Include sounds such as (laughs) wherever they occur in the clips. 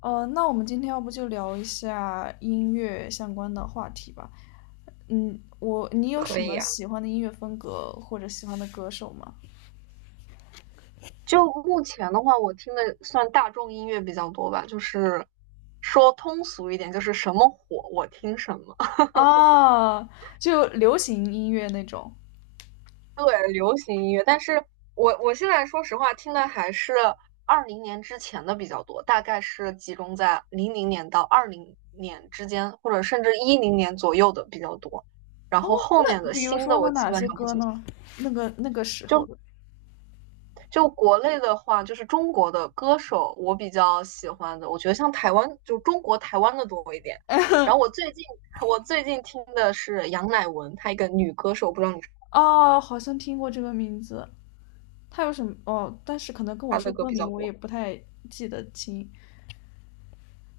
那我们今天要不就聊一下音乐相关的话题吧。嗯，你有可什以么呀。喜欢的音乐风格或者喜欢的歌手吗？就目前的话，我听的算大众音乐比较多吧，就是说通俗一点，就是什么火我听什么。(laughs) 啊，就流行音乐那种。对，流行音乐，但是我现在说实话，听的还是二零年之前的比较多，大概是集中在00年到二零年之间，或者甚至10年左右的比较多。然哦，后后面那的比如新说的呢，我基哪本些上不歌怎么，呢？那个时候就的。就国内的话，就是中国的歌手，我比较喜欢的，我觉得像台湾，就中国台湾的多一点。然后我 (laughs) 最近我最近听的是杨乃文，她一个女歌手，不知道你。哦，好像听过这个名字。他有什么？哦，但是可能跟我她的说歌歌比名，较我也多。不太记得清。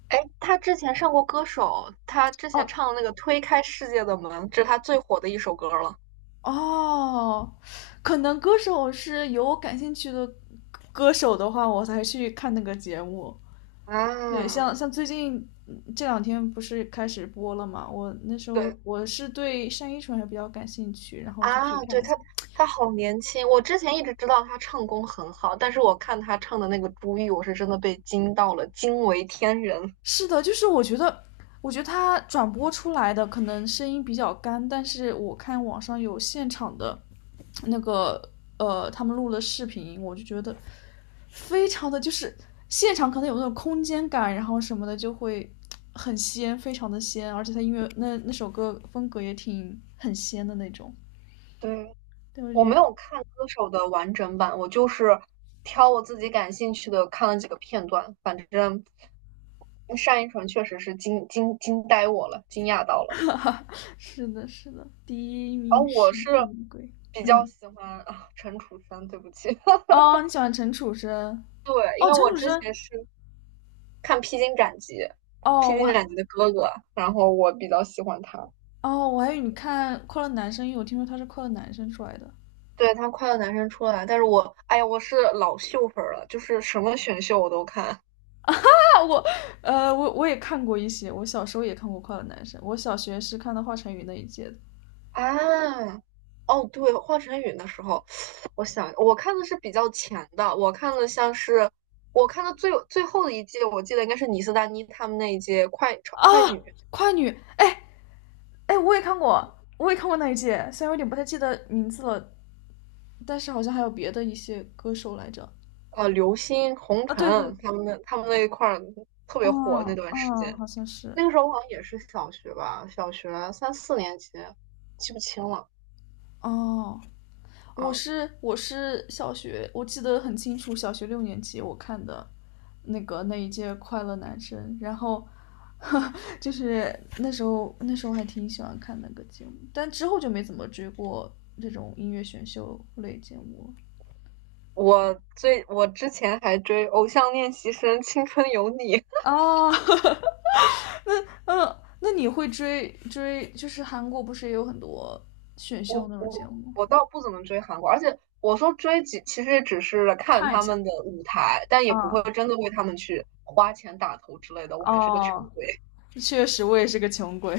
哎，她之前上过歌手，她之前哦，唱的那个《推开世界的门》，这是她最火的一首歌了。哦，可能歌手是有我感兴趣的歌手的话，我才去看那个节目。对，啊，像最近这两天不是开始播了嘛？我那时候对我是对单依纯还比较感兴趣，然后就去啊，看对，一她下。她好年轻，我之前一直知道她唱功很好，但是我看她唱的那个《朱玉》，我是真的被惊到了，惊为天人。是的，我觉得他转播出来的可能声音比较干，但是我看网上有现场的那个他们录的视频，我就觉得非常的就是现场可能有那种空间感，然后什么的就会很仙，非常的仙，而且他音乐那首歌风格也挺很仙的那种。对。对，我我觉没得 有看歌手的完整版，我就是挑我自己感兴趣的看了几个片段。反正单依纯确实是惊呆我了，惊讶到了。(laughs) 是的，是的，第一然后名我是是乌龟。比较嗯，喜欢啊陈楚生，对不起，哦，(laughs) 你喜欢陈楚生？对，因哦，为陈我楚之生，前是看《披荆斩棘》，哦，《披我荆还，斩棘》的哥哥，然后我比较喜欢他。哦，我还以为你看《快乐男生》，因为我听说他是快乐男生出来的。(laughs) 对他快乐男生出来，但是我，哎呀，我是老秀粉儿了，就是什么选秀我都看。啊，我，我也看过一些，我小时候也看过《快乐男生》，我小学是看到华晨宇那一届的。啊，哦，对，华晨宇的时候，我想我看的是比较前的，我看的像是我看的最后的一季，我记得应该是倪斯丹妮他们那一届快啊，快女，快女，哎哎，我也看过，我也看过那一届，虽然有点不太记得名字了，但是好像还有别的一些歌手来着。呃，刘星、红啊，尘对对，他们那一块儿特别火那嗯段时嗯，间，好像是。那个时候我好像也是小学吧，小学三四年级，记不清了哦，我啊。是我是小学，我记得很清楚，小学六年级我看的那一届《快乐男生》，然后 (laughs) 就是那时候还挺喜欢看那个节目，但之后就没怎么追过这种音乐选秀类节目我之前还追《偶像练习生》《青春有你》。了。哦，(laughs) 那那你会追追？就是韩国不是也有很多选秀我那种节我目吗？我倒不怎么追韩国，而且我说追几，其实只是看看一他下，们的舞台，但也啊不会嗯真的为他们去花钱打头之类的。我还是个穷哦，鬼，确实我也是个穷鬼。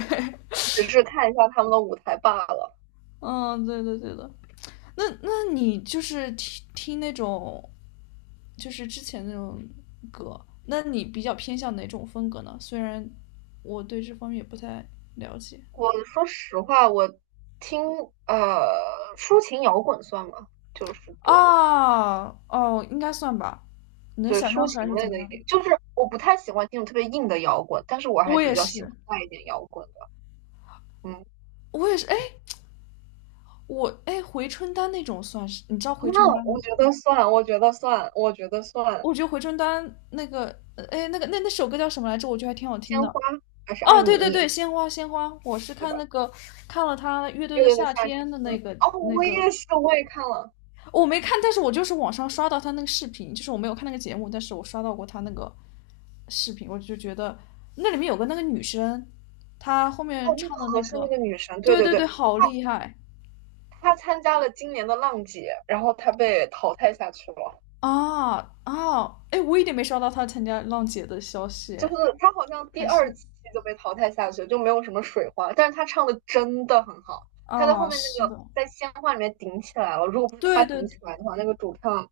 只是看一下他们的舞台罢了。(laughs) 嗯，对对对的。那你就是听听那种就是之前那种歌，那你比较偏向哪种风格呢？虽然我对这方面也不太了解。我说实话，我听抒情摇滚算吗？就是对，啊哦，应该算吧。你能对想象抒出来情是怎类么的样也，的？就是我不太喜欢听特别硬的摇滚，但是我还我也比较喜欢是，带一点摇滚的。嗯，我也是。哎，我哎，回春丹那种算是，你知道回那春丹吗？我觉得算，我觉得算，我觉得算，我觉得回春丹那个，哎，那那首歌叫什么来着？我觉得还挺好听鲜的。花还是艾哦，米对对丽。对，鲜花鲜花，我是对吧？看那个看了他乐队乐的队的夏夏天。天的哦，那我个，也是，我也看了。我没看，但是我就是网上刷到他那个视频，就是我没有看那个节目，但是我刷到过他那个视频，我就觉得那里面有个那个女生，她后面哦，那唱个的那和珅那个，个女神，对对对对对，对，好厉害。她参加了今年的浪姐，然后她被淘汰下去了。啊啊，哎，我一点没刷到他参加浪姐的消息，就哎是她好像第还二是期就被淘汰下去，就没有什么水花。但是她唱的真的很好，她在后啊，面那是个的，在鲜花里面顶起来了。如果不是她对对顶起来的话，那个主唱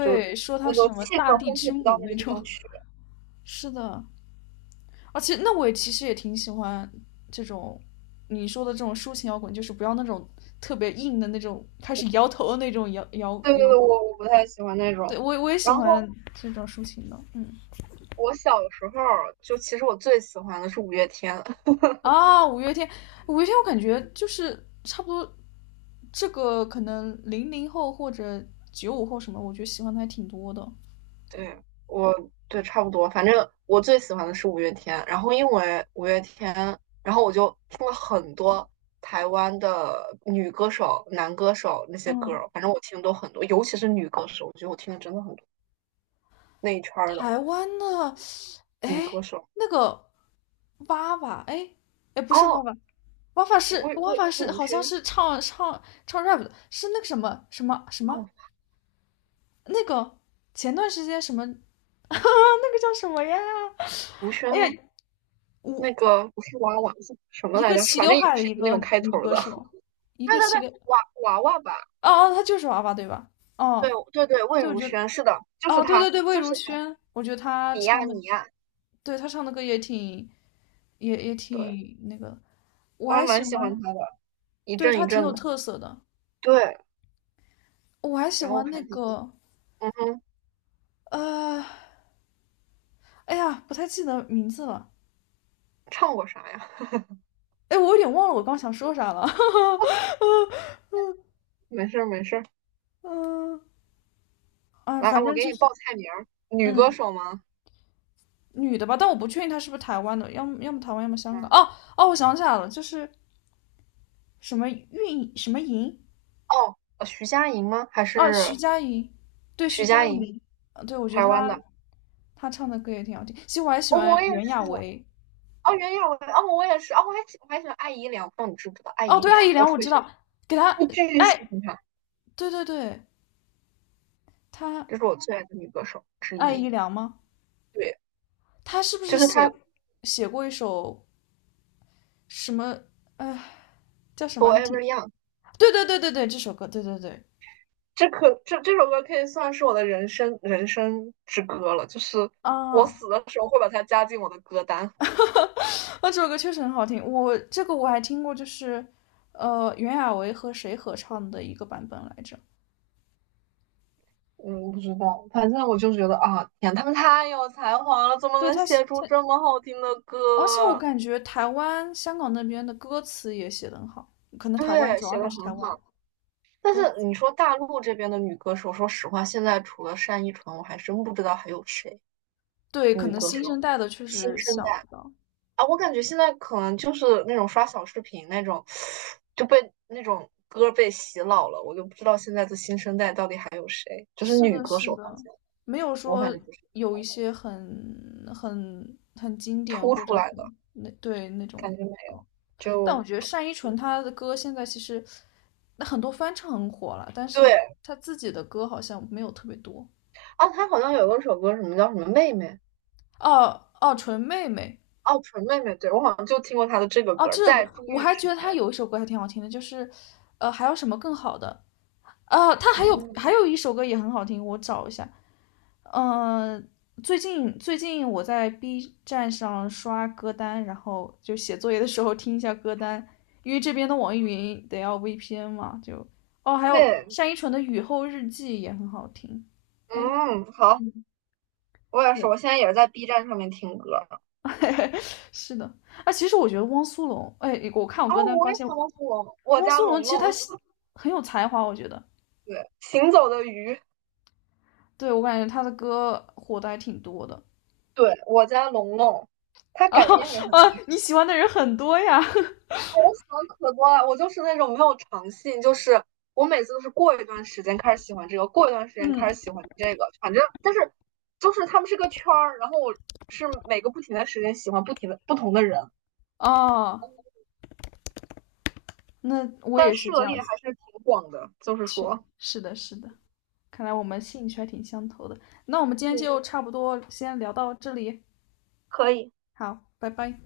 就说他那是个什么气大氛地烘托之不到母那个那地种，方去。(laughs) 是的，而且那我也其实也挺喜欢这种你说的这种抒情摇滚，就是不要那种特别硬的那种开始摇头的那种摇摇对对摇对，滚，我不太喜欢那种。对我也喜然后欢这种抒情的，嗯。我小时候就其实我最喜欢的是五月天。啊，五月天，五月天，我感觉就是差不多这个可能00后或者95后什么，我觉得喜欢的还挺多的。对，我对差不多，反正我最喜欢的是五月天，然后因为五月天，然后我就听了很多台湾的女歌手、男歌手那些歌嗯，儿，反正我听的都很多，尤其是女歌手，我觉得我听的真的很多，那一圈儿的台湾的，女歌哎，手。那个娃娃，哎，哎，不是娃哦，娃，娃娃是娃娃魏是如好像萱，是唱 rap 的，是那个什么什么什哦，么那个前段时间什么， (laughs)，那个叫什么呀？如萱哎吗？呀，我那个不是娃娃是什么一来个着？齐反刘正也海的是一一个那个种开女头儿歌的。手，(laughs) 一对个对齐对，刘，娃娃娃吧？哦哦，她就是娃娃对吧？对哦，对对，魏对，我如觉得萱，是的，就是哦，对对她，对，魏就如是她，萱，我觉得她你呀唱的，你呀。对她唱的歌也挺，也也对。挺那个，我我还还喜蛮欢，喜欢他的，一对阵她一挺阵有的。特色的，对，我还喜然后我欢还那是，个，嗯哼，呃，哎呀，不太记得名字了，唱过啥呀？(laughs) 哎，我有点忘了我刚想说啥了，没事没事。 (laughs) 嗯、啊，来，反我正给就你报是，菜名儿，女歌嗯，手吗？女的吧，但我不确定她是不是台湾的，要么台湾，要么香嗯，港，哦哦，我想起来了，就是什么运什么莹，哦，徐佳莹吗？还啊，徐是佳莹，对，徐徐佳佳莹，莹，啊对，我觉得台湾她。的？他唱的歌也挺好听。其实我还喜哦，欢我也袁娅是。维。哦，袁娅维，哦，我也是。哦，我还喜欢艾怡良，不知道你知不知道艾哦，怡对，艾良？姨我良特我别知喜欢，道，给他，我巨喜哎，欢她，对对对，他这是我最爱的女歌手之爱一。姨良吗？对，他是不就是是她写过一首什么？呃，叫什么？还《Forever 挺…… Young》。对对对对对，这首歌，对对对，这首歌可以算是我的人生之歌了，就是我啊，死的时候会把它加进我的歌单。那这首歌确实很好听。我这个我还听过，就是袁娅维和谁合唱的一个版本来着？嗯，不知道，反正我就觉得啊，天，他们太有才华了，怎么对，能他写写出他，这么好听的而且我歌？感觉台湾、香港那边的歌词也写得很好，可能台湾对，主要写的还是台很湾好。但歌是你词。说大陆这边的女歌手，说实话，现在除了单依纯，我还真不知道还有谁对，可女能歌新手生代的确新实生想代。不到。啊，我感觉现在可能就是那种刷小视频那种，就被那种歌被洗脑了。我就不知道现在的新生代到底还有谁，就是是女的，歌是手方的，面，没有我反说正不是不知有一道些很经典突或出者来的很那对那种感觉没歌，有。但我就觉得单依纯她的歌现在其实那很多翻唱很火了，但是对她自己的歌好像没有特别多。啊，她好像有一首歌，什么叫什么妹妹哦哦，纯妹妹哦，纯妹妹，对我好像就听过她的这个哦，歌，这首歌在入我玉还之觉得她前有一首歌还挺好听的，就是还有什么更好的？她还啊，有还有一首歌也很好听，我找一下。嗯，最近我在 B 站上刷歌单，然后就写作业的时候听一下歌单，因为这边的网易云得要 VPN 嘛，就哦，还有对，单依纯的《雨后日记》也很好听。哎，嗯，好，嗯，我也是，对，我现在也是在 B 站上面听歌。(laughs) 是的。啊，其实我觉得汪苏泷，哎，我看我歌哦，单我发也现想到是我我汪家苏泷龙其实他龙，写很有才华，我觉得，对，行走的鱼。对，我感觉他的歌火的还挺多的。对，我家龙龙，(laughs) 他然改后编也很啊，厉你喜欢的人很多呀，害。我喜欢可多了，我就是那种没有长性，就是我每次都是过一段时间开始喜欢这个，过一段时 (laughs) 间嗯，开始喜欢这个，反正但是就是他们是个圈儿，然后我是每个不停的时间喜欢不停的不同的人，哦。那我但也是这涉样猎子还是挺广的，就是去，说。是的，是的，看来我们兴趣还挺相投的。那我们今天就差不多先聊到这里，好，拜拜。